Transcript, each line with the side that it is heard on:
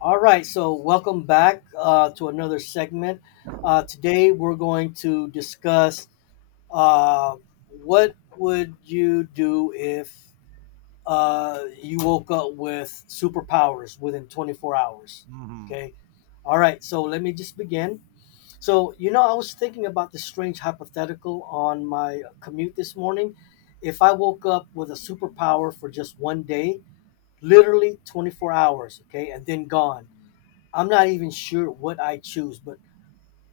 left: All right, so welcome back to another segment. Today we're going to discuss uh, what would you do if you woke up with superpowers within 24 hours.
right: Mhm.
left: Okay. All right, so let me just begin. I was thinking about this strange hypothetical on my commute this morning. If I woke up with a superpower for just 1 day, literally 24 hours, okay, and then gone, I'm not even sure what I choose, but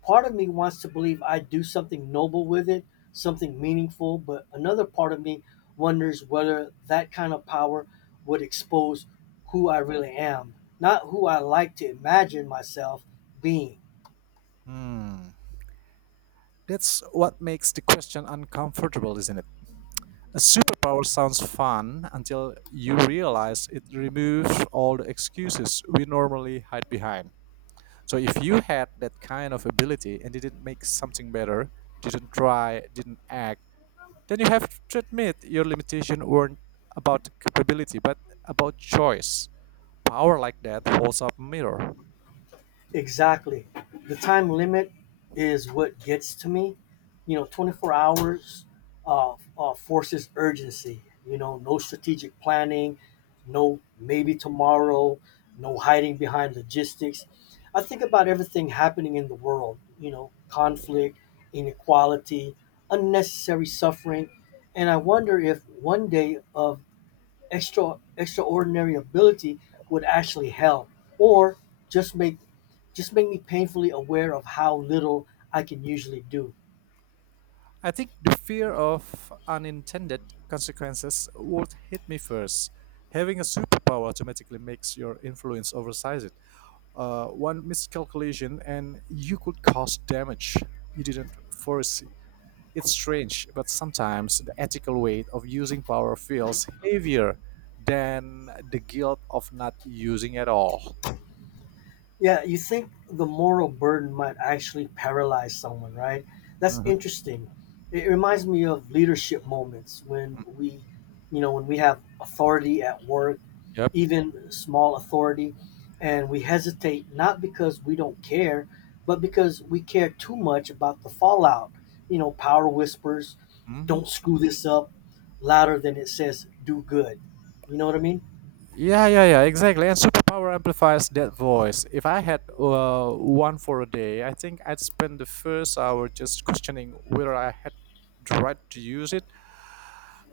left: part of me wants to believe I do something noble with it, something meaningful, but another part of me wonders whether that kind of power would expose who I really am, not who I like to imagine myself being.
right: Hmm. That's what makes the question uncomfortable, isn't it? A superpower sounds fun until you realize it removes all the excuses we normally hide behind. So, if you had that kind of ability and didn't make something better, didn't try, didn't act, then you have to admit your limitation weren't about capability but about choice. Power like that holds up a mirror.
left: Exactly. The time limit is what gets to me. You know, 24 hours forces urgency. You know, no strategic planning, no maybe tomorrow, no hiding behind logistics. I think about everything happening in the world, you know, conflict, inequality, unnecessary suffering. And I wonder if 1 day of extraordinary ability would actually help, or just make just make me painfully aware of how little I can usually do.
right: I think the fear of unintended consequences would hit me first. Having a superpower automatically makes your influence oversized. One miscalculation and you could cause damage you didn't foresee. It's strange, but sometimes the ethical weight of using power feels heavier than the guilt of not using at all.
left: Yeah, you think the moral burden might actually paralyze someone, right? That's
right: Mhm.
left: interesting. It reminds me of leadership moments when we have authority at work,
right: Yep.
left: even small authority, and we hesitate not because we don't care, but because we care too much about the fallout. You know, power whispers,
right: Mhm.
left: don't screw this up, louder than it says do good. You know what I mean?
right: Yeah, yeah, yeah, exactly. And superpower amplifies that voice. If I had one for a day, I think I'd spend the first hour just questioning whether I had the right to use it,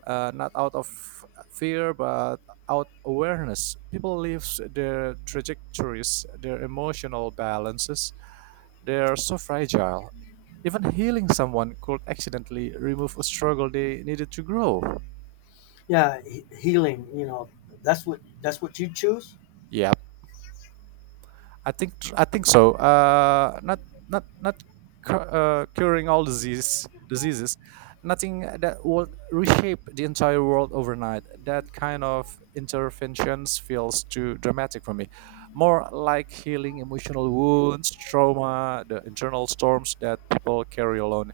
right: not out of fear, but out awareness. People live their trajectories, their emotional balances. They're so fragile. Even healing someone could accidentally remove a struggle they needed to grow.
left: Yeah, healing, you know, that's what you choose?
right: Yeah, I think so. Not not not curing all diseases. Nothing that will reshape the entire world overnight. That kind of interventions feels too dramatic for me. More like healing emotional wounds, trauma, the internal storms that people carry alone.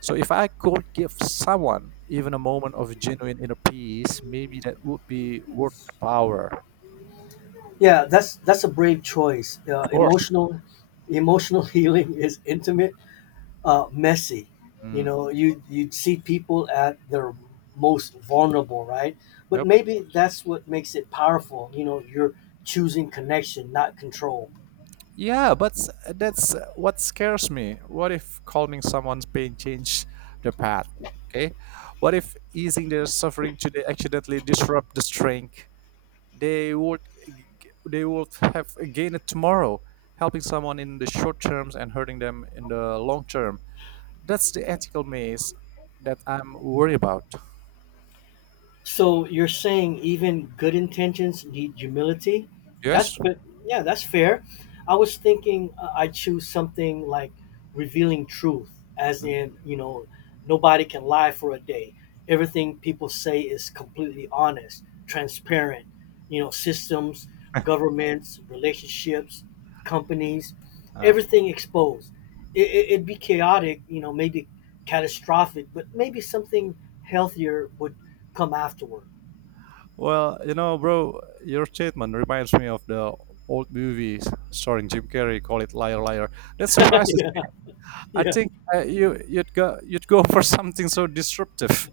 right: So if I could give someone even a moment of genuine inner peace, maybe that would be worth the power.
left: Yeah, that's a brave choice.
right: Of course.
left: Emotional healing is intimate, messy. You
right: Mm.
left: know, you see people at their most vulnerable, right? But
right: Yep.
left: maybe that's what makes it powerful. You know, you're choosing connection, not control.
right: Yeah, that's what scares me. What if calming someone's pain change the path? Okay, what if easing their suffering today accidentally disrupt the strength they would they would have gained tomorrow? Helping someone in the short terms and hurting them in the long term. That's the ethical maze that I'm worried about.
left: So you're saying even good intentions need humility? That's
right: Yes.
left: but yeah, that's fair. I was thinking I choose something like revealing truth, as in, you know, nobody can lie for a day. Everything people say is completely honest, transparent. You know, systems, governments, relationships, companies, everything exposed. It'd be chaotic, you know, maybe catastrophic, but maybe something healthier would come afterward.
right: Well, you know, bro, your statement reminds me of the old movies starring Jim Carrey. Call it Liar Liar. That surprises.
left: Yeah,
right: I
left: yeah,
right: think you'd go for something so disruptive.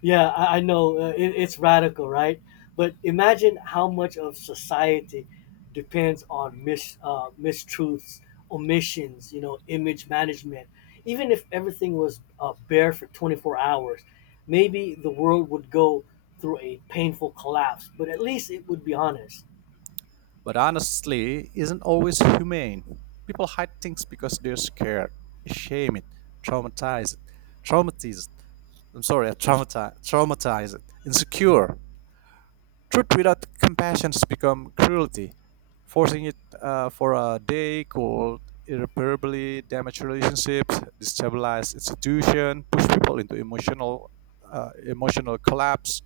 left: yeah. I know, it, it's radical, right? But imagine how much of society depends on mistruths, omissions, you know, image management. Even if everything was bare for 24 hours, maybe the world would go through a painful collapse. But at least it would be honest.
right: But honestly isn't always humane. People hide things because they're scared, ashamed, traumatized, traumatized. I'm sorry, traumatized, insecure. Truth without compassion becomes cruelty, forcing it for a day could irreparably damage relationships, destabilize institution, push people into emotional collapse.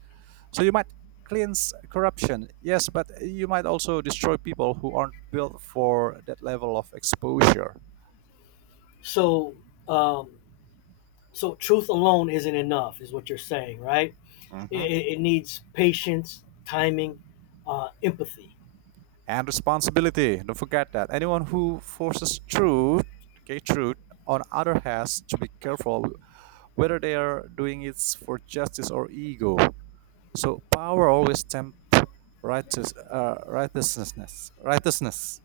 right: So you might cleanse corruption, yes, but you might also destroy people who aren't built for that level of exposure.
left: So, um, so truth alone isn't enough, is what you're saying, right? It,
right: Mhm.
left: it needs patience, timing, empathy.
right: And responsibility. Don't forget that. Anyone who forces truth, okay, truth on other has to be careful whether they are doing it for justice or ego. So power always tempts righteousness.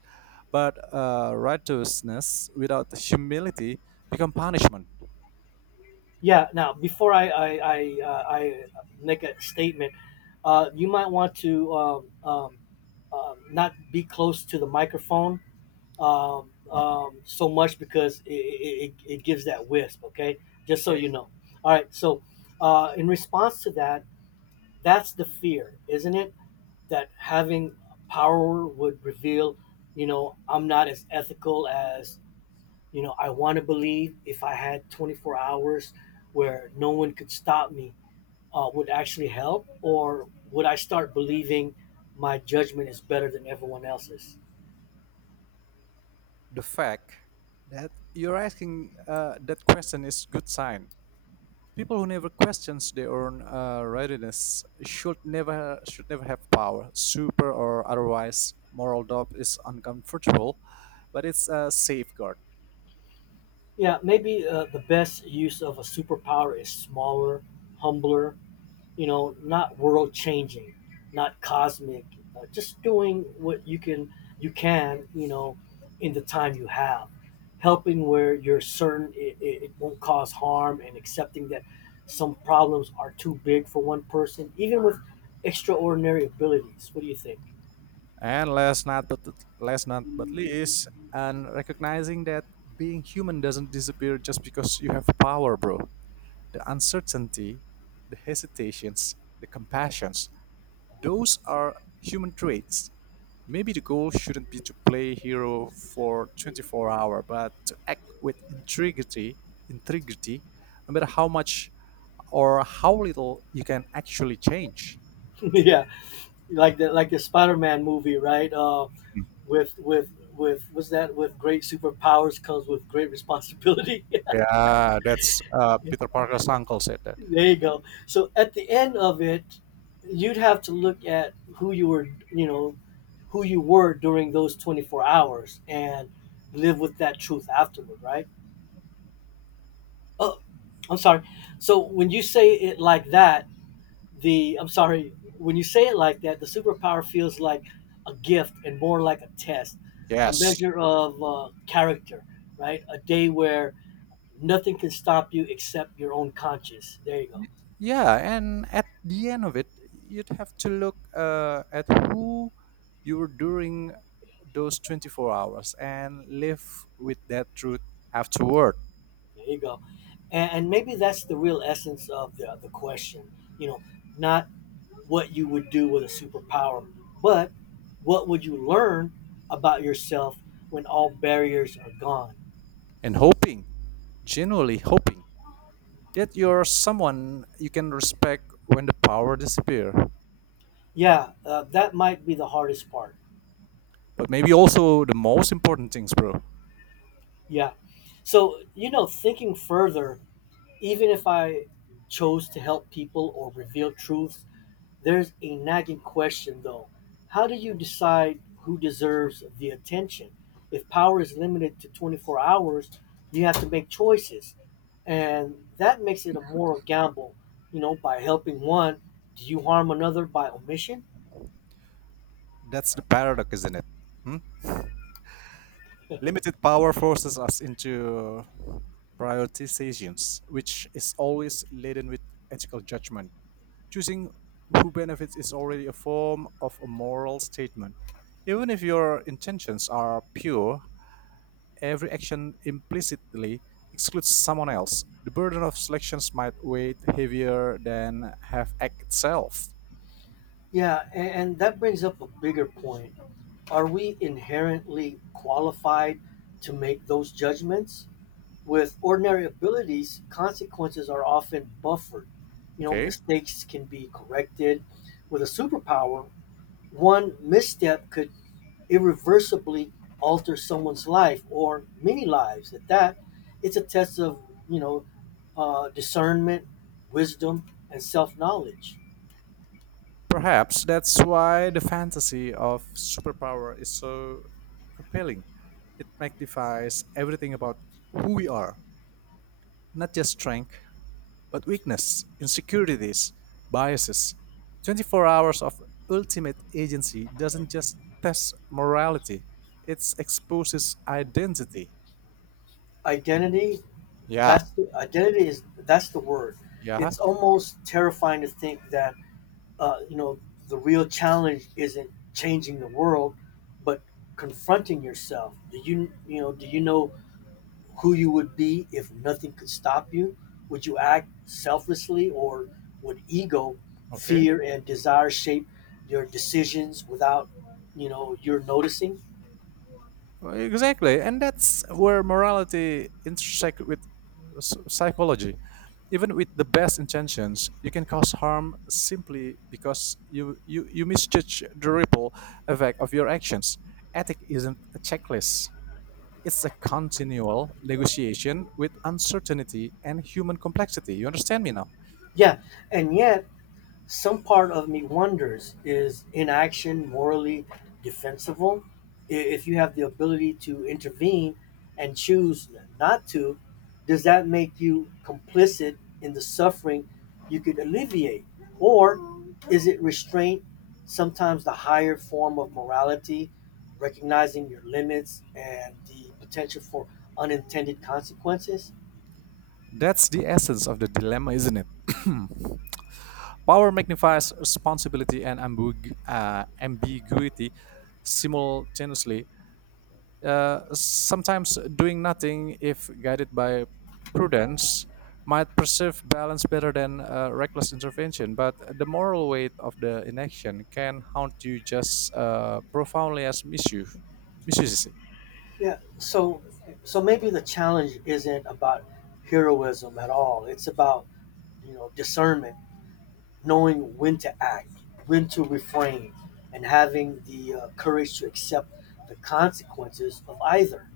right: But righteousness without humility become punishment.
left: Yeah. Now, before I make a statement, you might want to not be close to the microphone so much because it gives that wisp. Okay, just so
right: Okay,
left: you know. All right. So, in response to that, that's the fear, isn't it? That having power would reveal, you know, I'm not as ethical as. You know, I want to believe if I had 24 hours where no one could stop me, would actually help, or would I start believing my judgment is better than everyone else's?
right: the fact that you're asking that question is good sign. People who never questions their own readiness should never have power, super or otherwise. Moral doubt is uncomfortable, but it's a safeguard.
left: Yeah, maybe the best use of a superpower is smaller, humbler, you know, not world changing, not cosmic, just doing what you can, you know, in the time you have, helping where you're certain it won't cause harm, and accepting that some problems are too big for one person, even with extraordinary abilities. What do you think?
right: And last not but least, and recognizing that being human doesn't disappear just because you have power, bro. The uncertainty, the hesitations, the compassions, those are human traits. Maybe the goal shouldn't be to play hero for 24 hours, but to act with integrity, no matter how much or how little you can actually change.
left: Yeah, like the Spider-Man movie, right? With with with what's that? With great superpowers comes with great responsibility.
right: Yeah, that's Peter Parker's uncle said that.
left: There you go. So at the end of it, you'd have to look at who you were, you know, who you were during those 24 hours and live with that truth afterward, right? Oh, I'm sorry. So when you say it like that, I'm sorry, when you say it like that, the superpower feels like a gift and more like a test, a
right: Yes.
left: measure of character, right? A day where nothing can stop you except your own conscience. There you go.
right: Y- Yeah, and at the end of it, you'd have to look at who you were during those 24 hours and live with that truth afterward.
left: There you go. And maybe that's the real essence of the question. You know, not what you would do with a superpower, but what would you learn about yourself when all barriers are gone?
right: And hoping, genuinely hoping, that you're someone you can respect when the power disappear.
left: Yeah, that might be the hardest part.
right: But maybe also the most important things, bro.
left: Yeah. So, you know, thinking further, even if I chose to help people or reveal truths, there's a nagging question, though: how do you decide who deserves the attention? If power is limited to 24 hours, you have to make choices, and that makes it a moral gamble. You know, by helping one, do you harm another by omission?
right: That's the paradox, isn't it? Hmm? Limited power forces us into prioritizations, which is always laden with ethical judgment. Choosing who benefits is already a form of a moral statement. Even if your intentions are pure, every action implicitly excludes someone else, the burden of selections might weigh heavier than have act itself.
left: Yeah, and that brings up a bigger point. Are we inherently qualified to make those judgments? With ordinary abilities, consequences are often buffered. You know,
right: Okay?
left: mistakes can be corrected. With a superpower, one misstep could irreversibly alter someone's life or many lives. At that, it's a test of, you know, discernment, wisdom, and self-knowledge.
right: Perhaps that's why the fantasy of superpower is so compelling. It magnifies everything about who we are, not just strength, but weakness, insecurities, biases. 24 hours of ultimate agency doesn't just test morality, it exposes identity.
left: Identity,
right: Yeah,
left: identity is that's the word.
right: yeah.
left: It's almost terrifying to think that, you know, the real challenge isn't changing the world, but confronting yourself. Do you know who you would be if nothing could stop you? Would you act selflessly, or would ego,
right: Okay.
left: fear, and desire shape your decisions without, you know, your noticing?
right: Well, exactly. And that's where morality intersect with psychology. Even with the best intentions, you can cause harm simply because you misjudge the ripple effect of your actions. Ethic isn't a checklist. It's a continual negotiation with uncertainty and human complexity. You understand me now?
left: Yeah. And yet, some part of me wonders, is inaction morally defensible? If you have the ability to intervene and choose not to, does that make you complicit in the suffering you could alleviate? Or is it restraint, sometimes the higher form of morality, recognizing your limits and the potential for unintended consequences?
right: That's the essence of the dilemma, isn't it? Power magnifies responsibility and ambiguity simultaneously. Sometimes doing nothing, if guided by prudence, might preserve balance better than reckless intervention. But the moral weight of the inaction can haunt you just profoundly as misuse. Misuse.
left: Yeah, so so maybe the challenge isn't about heroism at all. It's about, you know, discernment, knowing when to act, when to refrain, and having the courage to accept the consequences of either.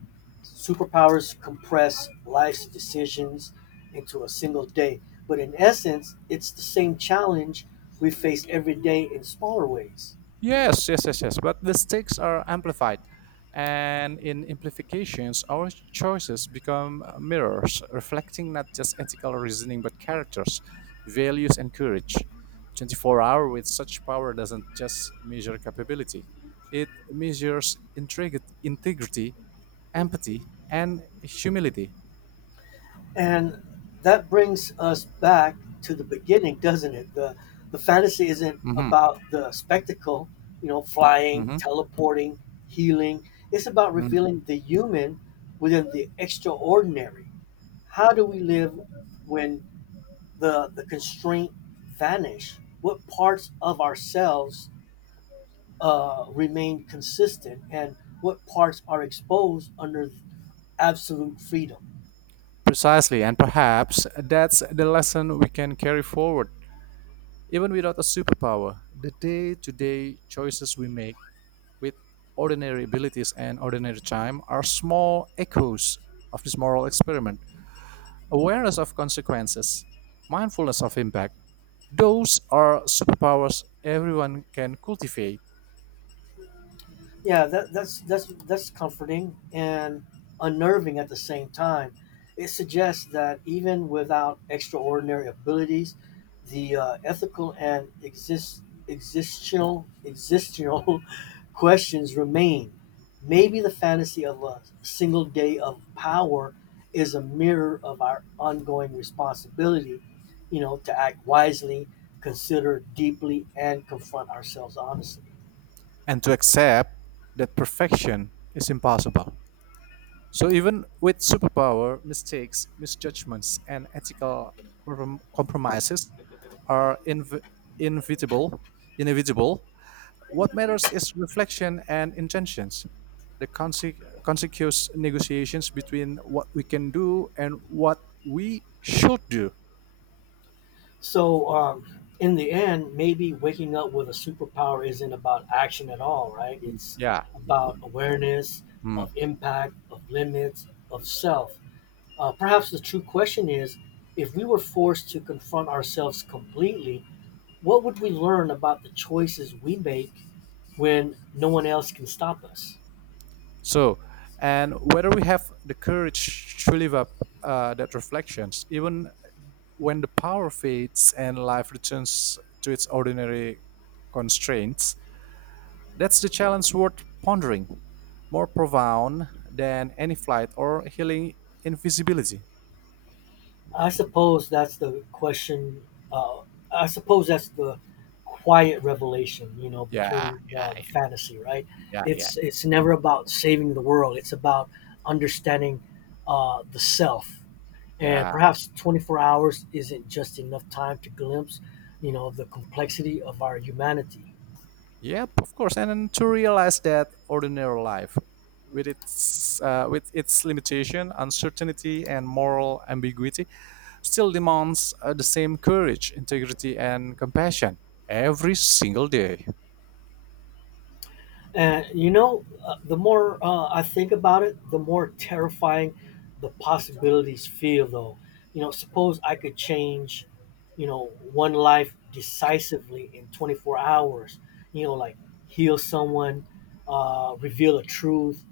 left: Superpowers compress life's decisions into a single day, but in essence, it's the same challenge we face every day in smaller ways.
right: Yes, yes, yes, yes. But the stakes are amplified. And in amplifications, our choices become mirrors, reflecting not just ethical reasoning, but characters, values, and courage. 24-hour with such power doesn't just measure capability, it measures integrity, empathy, and humility.
left: And that brings us back to the beginning, doesn't it? The fantasy isn't
right: Mhm,
left: about the spectacle, you know, flying,
right: mhm,
left: teleporting, healing. It's about
right: mhm.
left: revealing the human within the extraordinary. How do we live when the constraint vanish? What parts of ourselves remain consistent, and what parts are exposed under absolute freedom?
right: Precisely, and perhaps that's the lesson we can carry forward. Even without a superpower, the day to day choices we make with ordinary abilities and ordinary time are small echoes of this moral experiment. Awareness of consequences, mindfulness of impact, those are superpowers everyone can cultivate,
left: Yeah, that's comforting and unnerving at the same time. It suggests that even without extraordinary abilities, the ethical and existential questions remain. Maybe the fantasy of a single day of power is a mirror of our ongoing responsibility, you know, to act wisely, consider deeply, and confront ourselves honestly.
right: and to accept that perfection is impossible. So even with superpower, mistakes, misjudgments, and ethical compromises are inevitable. Inevitable. What matters is reflection and intentions. The consequence negotiations between what we can do and what we should do.
left: So, in the end, maybe waking up with a superpower isn't about action at all, right? It's
right: Yeah.
left: about awareness
right: Hmm.
left: of impact, of limits, of self. Perhaps the true question is if we were forced to confront ourselves completely, what would we learn about the choices we make when no one else can stop us?
right: So, and whether we have the courage to live up that reflections, even when the power fades and life returns to its ordinary constraints, that's the challenge worth pondering, more profound than any flight or healing invisibility.
left: I suppose that's the question. Uh, I suppose that's the quiet revelation, you know,
right: Yeah,
left: between
right: yeah,
left: the fantasy, right?
right: yeah, yeah,
left: It's never about saving the world. It's about understanding the self, and
right: yeah.
left: perhaps 24 hours isn't just enough time to glimpse, you know, the complexity of our humanity.
right: Yep, of course. And then to realize that ordinary life, with its limitation, uncertainty, and moral ambiguity, still demands the same courage, integrity, and compassion every single day.
left: And you know, the more I think about it, the more terrifying the possibilities feel, though. You know, suppose I could change, you know, one life decisively in 24 hours, you know, like heal someone, reveal a truth,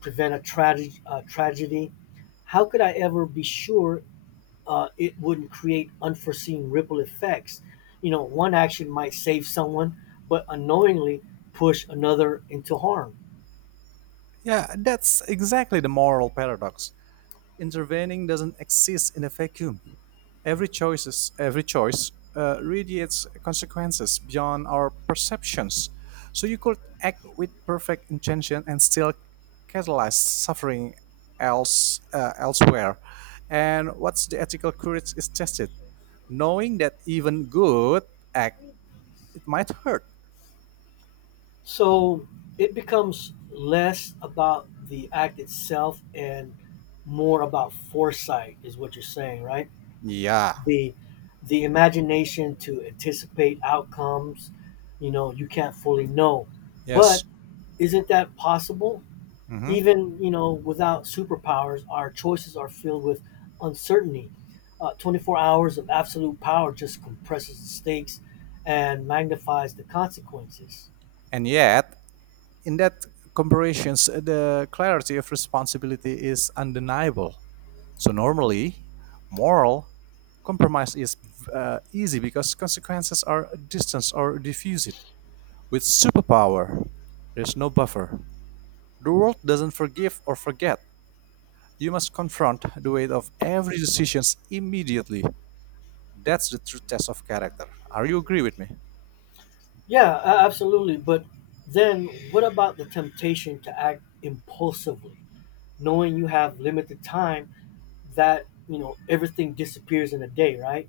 left: prevent a tragedy. How could I ever be sure it wouldn't create unforeseen ripple effects? You know, one action might save someone, but unknowingly push another into harm.
right: Yeah, that's exactly the moral paradox. Intervening doesn't exist in a vacuum. Every choice radiates consequences beyond our perceptions. So you could act with perfect intention and still catalyze suffering elsewhere. And what's the ethical courage is tested, knowing that even good act it might hurt.
left: So it becomes less about the act itself and more about foresight is what you're saying, right?
right: Yeah.
left: The the imagination to anticipate outcomes, you know, you can't fully know. But
right: Yes.
left: isn't that possible?
right: Hmm.
left: Even, you know, without superpowers, our choices are filled with uncertainty. 24 hours of absolute power just compresses the stakes and magnifies the consequences.
right: And yet, in that comparisons, the clarity of responsibility is undeniable. So normally, moral compromise is easy because consequences are distanced or diffused. With superpower, there's no buffer. The world doesn't forgive or forget. You must confront the weight of every decision immediately. That's the true test of character. Are you agree with me?
left: Yeah, absolutely. But then what about the temptation to act impulsively, knowing you have limited time, that, you know, everything disappears in a day, right?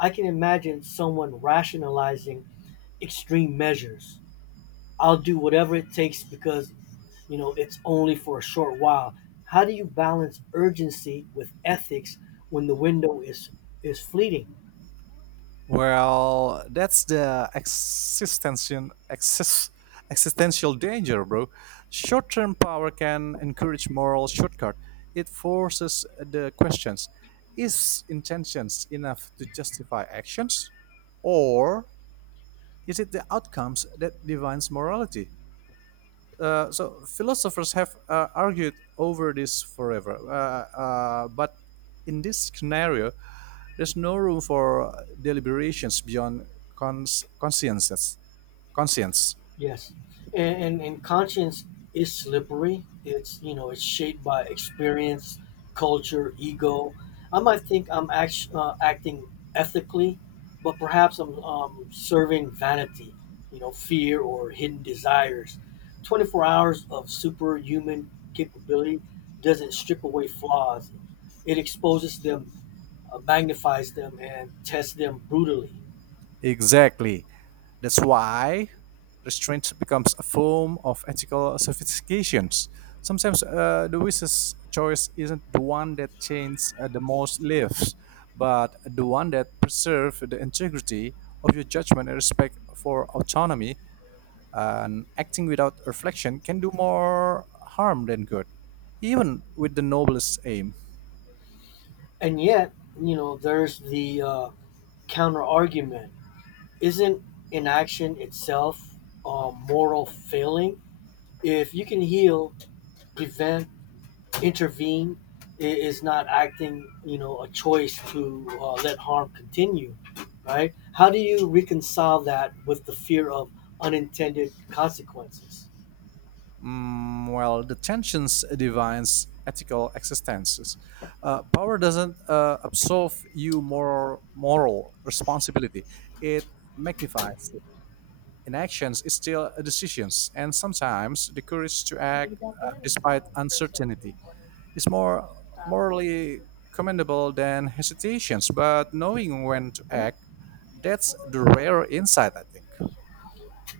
left: I can imagine someone rationalizing extreme measures. I'll do whatever it takes because, you know, it's only for a short while. How do you balance urgency with ethics when the window is fleeting?
right: Well, that's the existential danger, bro. Short-term power can encourage moral shortcut. It forces the questions: Is intentions enough to justify actions, or is it the outcomes that defines morality? So philosophers have argued over this forever, but in this scenario, there's no room for deliberations beyond consciences. Conscience.
left: Yes, and conscience is slippery. It's, you know, it's shaped by experience, culture, ego. I might think I'm acting ethically, but perhaps I'm serving vanity, you know, fear, or hidden desires. 24 hours of superhuman capability doesn't strip away flaws. It exposes them, magnifies them, and tests them brutally.
right: Exactly. That's why restraint becomes a form of ethical sophistication. Sometimes the wisest choice isn't the one that changes the most lives, but the one that preserves the integrity of your judgment and respect for autonomy. And acting without reflection can do more harm than good, even with the noblest aim.
left: And yet, you know, there's the counter argument isn't inaction itself a moral failing? If you can heal, prevent, intervene, it is not acting, you know, a choice to let harm continue, right? How do you reconcile that with the fear of unintended consequences?
right: Mm, well, the tensions defines ethical existences. Power doesn't absolve you moral responsibility. It magnifies it. Inactions is still decisions, and sometimes the courage to act despite uncertainty is more morally commendable than hesitations. But knowing when to act, that's the rare insight, I think.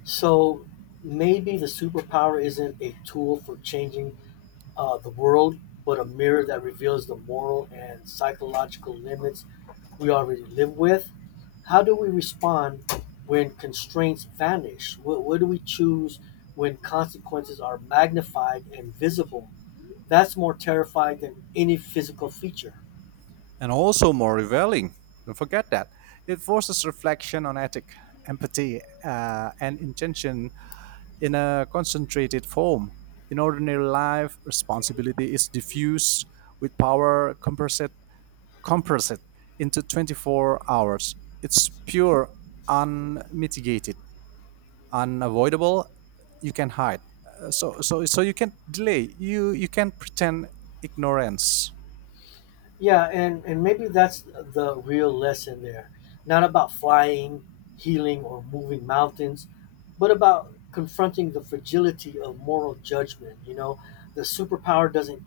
left: So maybe the superpower isn't a tool for changing the world, but a mirror that reveals the moral and psychological limits we already live with. How do we respond when constraints vanish? What do we choose when consequences are magnified and visible? That's more terrifying than any physical feature.
right: And also more revealing. Don't forget that. It forces reflection on ethic, empathy, and intention in a concentrated form. In ordinary life, responsibility is diffused with power compressed into 24 hours. It's pure, unmitigated, unavoidable. You can hide. So you can delay. You can pretend ignorance.
left: Yeah, and maybe that's the real lesson there. Not about flying, healing, or moving mountains, but about confronting the fragility of moral judgment. You know, the superpower doesn't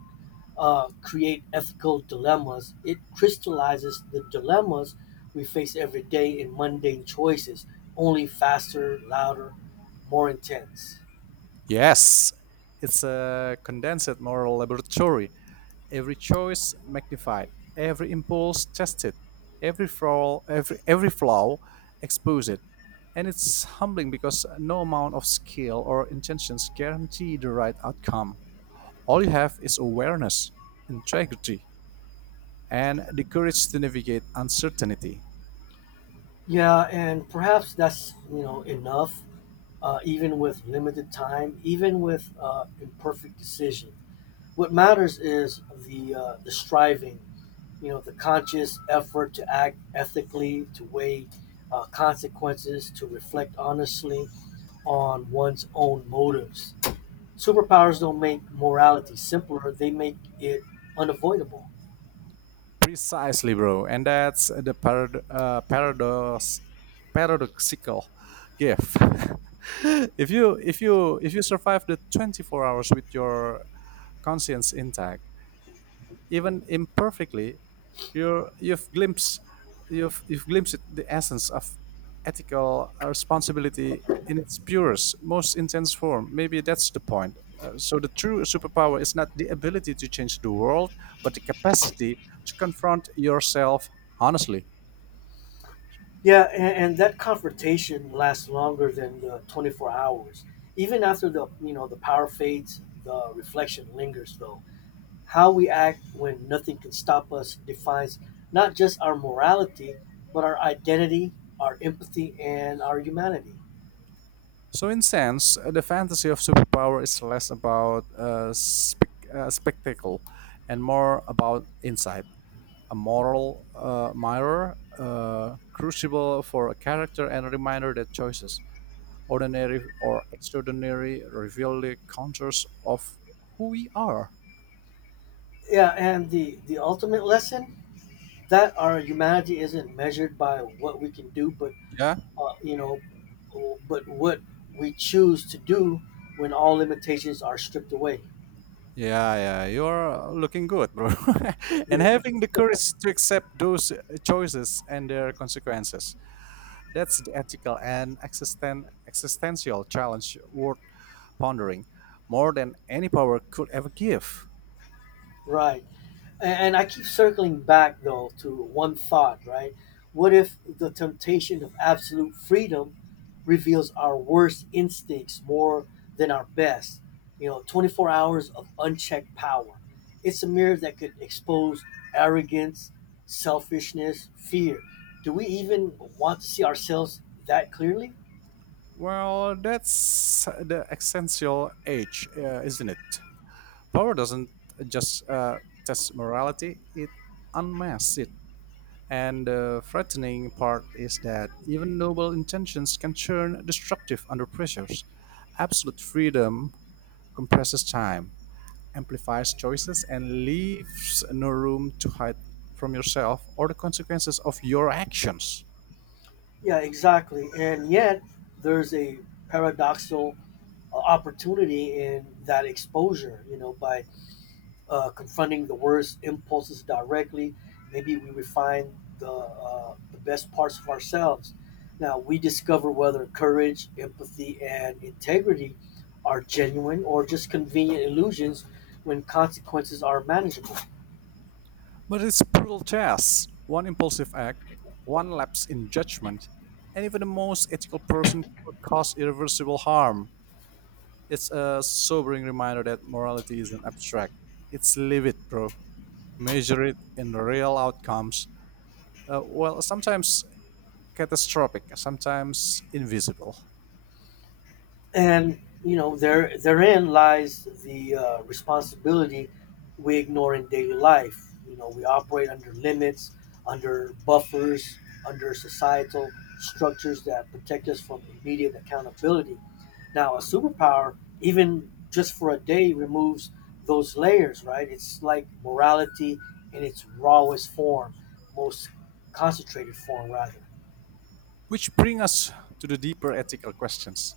left: create ethical dilemmas; it crystallizes the dilemmas we face every day in mundane choices, only faster, louder, more intense.
right: Yes, it's a condensed moral laboratory. Every choice magnified, every impulse tested, every flaw exposed. And it's humbling because no amount of skill or intentions guarantee the right outcome. All you have is awareness, integrity, and the courage to navigate uncertainty.
left: Yeah, and perhaps that's you know enough even with limited time, even with imperfect decision. What matters is the striving, you know, the conscious effort to act ethically, to weigh consequences, to reflect honestly on one's own motives. Superpowers don't make morality simpler; they make it unavoidable.
right: Precisely, bro. And that's the paradoxical gift. If you survive the 24 hours with your conscience intact, even imperfectly, you're, you've glimpsed you've glimpsed the essence of ethical responsibility in its purest, most intense form. Maybe that's the point. So the true superpower is not the ability to change the world, but the capacity to confront yourself honestly.
left: Yeah, and that confrontation lasts longer than the 24 hours. Even after the you know the power fades, the reflection lingers though. How we act when nothing can stop us defines not just our morality, but our identity, our empathy, and our humanity.
right: So in sense, the fantasy of superpower is less about spectacle and more about insight. A moral mirror, crucible for a character, and a reminder that choices, ordinary or extraordinary, reveal the contours of who we are.
left: Yeah, and the ultimate lesson that our humanity isn't measured by what we can do, but
right: Yeah,
left: you know, but what we choose to do when all limitations are stripped away.
right: yeah, yeah. You're looking good, bro. And having the courage to accept those choices and their consequences. That's the ethical and existential challenge worth pondering more than any power could ever give.
left: Right. And I keep circling back though to one thought, right? What if the temptation of absolute freedom reveals our worst instincts more than our best? You know, 24 hours of unchecked power. It's a mirror that could expose arrogance, selfishness, fear. Do we even want to see ourselves that clearly?
right: Well, that's the essential age, isn't it? Power doesn't just test morality, it unmasks it. And the frightening part is that even noble intentions can turn destructive under pressures. Absolute freedom compresses time, amplifies choices, and leaves no room to hide from yourself or the consequences of your actions.
left: Yeah, exactly. And yet, there's a paradoxal opportunity in that exposure, you know, by confronting the worst impulses directly. Maybe we refine the best parts of ourselves. Now, we discover whether courage, empathy, and integrity are genuine or just convenient illusions when consequences are manageable.
right: But it's brutal chess. One impulsive act, one lapse in judgment, and even the most ethical person could cause irreversible harm. It's a sobering reminder that morality isn't abstract. It's live it, bro. Measure it in real outcomes. Well, sometimes catastrophic, sometimes invisible.
left: And you know there therein lies the responsibility we ignore in daily life, you know, we operate under limits, under buffers, under societal structures that protect us from immediate accountability. Now a superpower, even just for a day, removes those layers, right? It's like morality in its rawest form, most concentrated form rather.
right: Which bring us to the deeper ethical questions.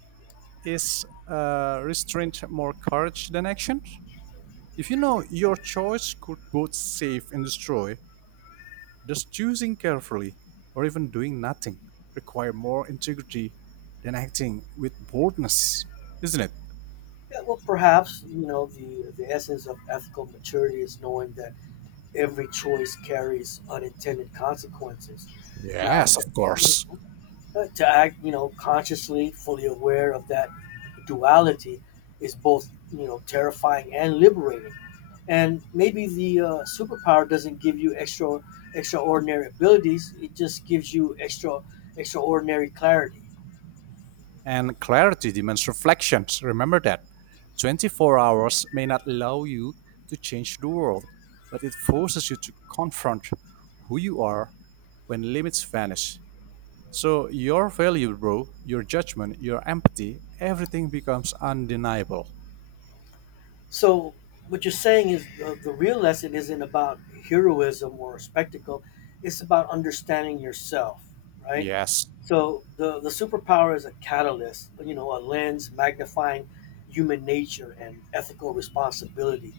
right: Is restraint more courage than action? If you know your choice could both save and destroy, does choosing carefully, or even doing nothing, require more integrity than acting with boldness? Isn't it?
left: Yeah, well perhaps you know the essence of ethical maturity is knowing that every choice carries unintended consequences. Now,
right: Yes,
left: to,
right: of course.
left: to act, you know, consciously, fully aware of that duality is both, you know, terrifying and liberating. And maybe the superpower doesn't give you extraordinary abilities; it just gives you extraordinary clarity.
right: And clarity demands reflections. Remember that. 24 hours may not allow you to change the world, but it forces you to confront who you are when limits vanish. So, your value, bro, your judgment, your empathy, everything becomes undeniable.
left: So, what you're saying is the real lesson isn't about heroism or spectacle; it's about understanding yourself, right?
right: Yes.
left: So the superpower is a catalyst, you know, a lens magnifying human nature and ethical responsibility.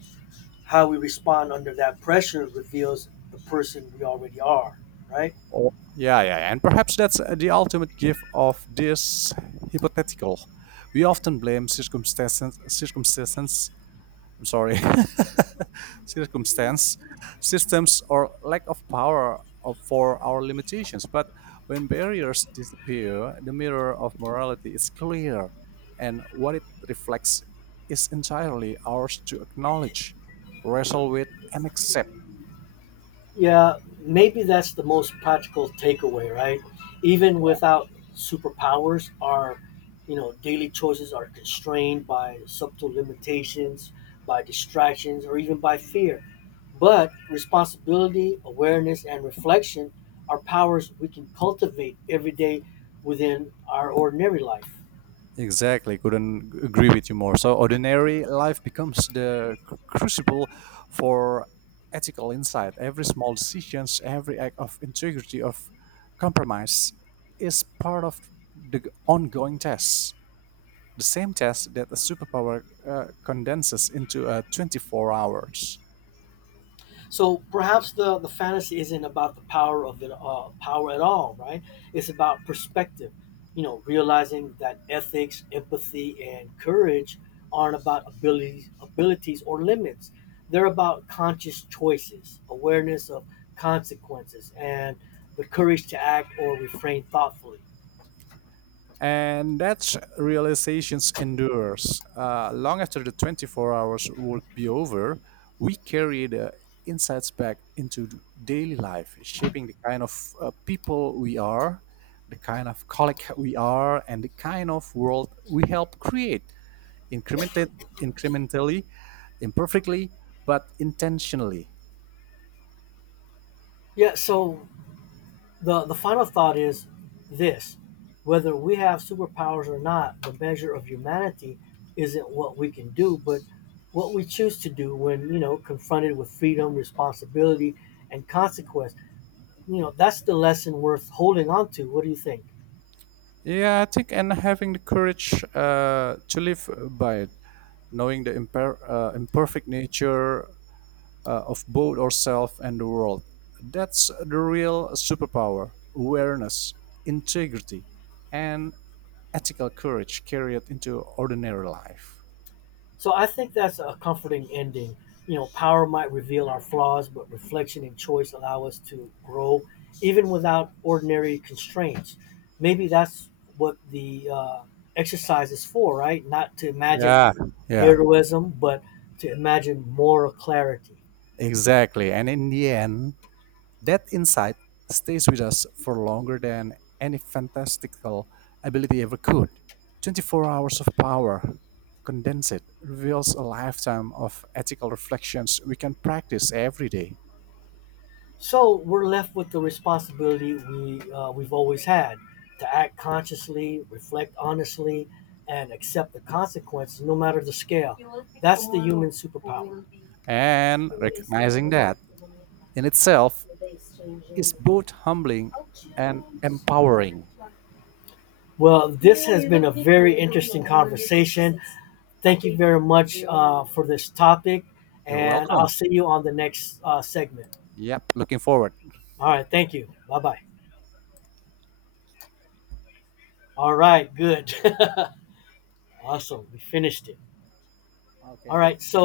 left: How we respond under that pressure reveals the person we already are, right?
right: Yeah, yeah, and perhaps that's the ultimate gift of this hypothetical. We often blame circumstances. I'm sorry, circumstance, systems, or lack of power of, for our limitations. But when barriers disappear, the mirror of morality is clear, and what it reflects is entirely ours to acknowledge, wrestle with, and accept.
left: Yeah, maybe that's the most practical takeaway, right? Even without superpowers, our you know daily choices are constrained by subtle limitations, by distractions, or even by fear. But responsibility, awareness, and reflection are powers we can cultivate every day within our ordinary life.
right: Exactly, couldn't agree with you more. So ordinary life becomes the crucible for ethical insight. Every small decisions, every act of integrity, of compromise, is part of the ongoing test. The same test that a superpower condenses into 24 hours.
left: So perhaps the fantasy isn't about the power of it power at all, right? It's about perspective. You know, realizing that ethics, empathy, and courage aren't about abilities or limits. They're about conscious choices, awareness of consequences, and the courage to act or refrain thoughtfully.
right: And that realization endures. Long after the 24 hours would be over, we carry the insights back into daily life, shaping the kind of people we are, the kind of colleague we are, and the kind of world we help create incremented, incrementally, imperfectly, but intentionally.
left: Yeah. So the final thought is this: whether we have superpowers or not, the measure of humanity isn't what we can do, but what we choose to do when, you know, confronted with freedom, responsibility, and consequence. You know, that's the lesson worth holding on to. What do you think?
right: Yeah, I think, and having the courage to live by it, knowing the imperfect nature of both ourselves and the world. That's the real superpower awareness, integrity, and ethical courage carried into ordinary life.
left: So I think that's a comforting ending. You know, power might reveal our flaws, but reflection and choice allow us to grow even without ordinary constraints. Maybe that's what the exercise is for, right? Not to imagine
right: Yeah. Yeah,
left: heroism, but to imagine moral clarity.
right: exactly. And in the end, that insight stays with us for longer than any fantastical ability ever could. 24 hours of power condensed reveals a lifetime of ethical reflections we can practice every day.
left: So we're left with the responsibility we've always had to act consciously, reflect honestly, and accept the consequences, no matter the scale. That's the human superpower.
right: And recognizing that, in itself is both humbling and empowering.
left: Well, this has been a very interesting conversation. Thank you very much for this topic,
right: You're
left: and I'll
right: welcome.
left: see you on the next segment.
right: Yep, looking forward.
left: All right, thank you. Bye bye. All right, good. Awesome. We finished it.
right: Okay,
left: All right, so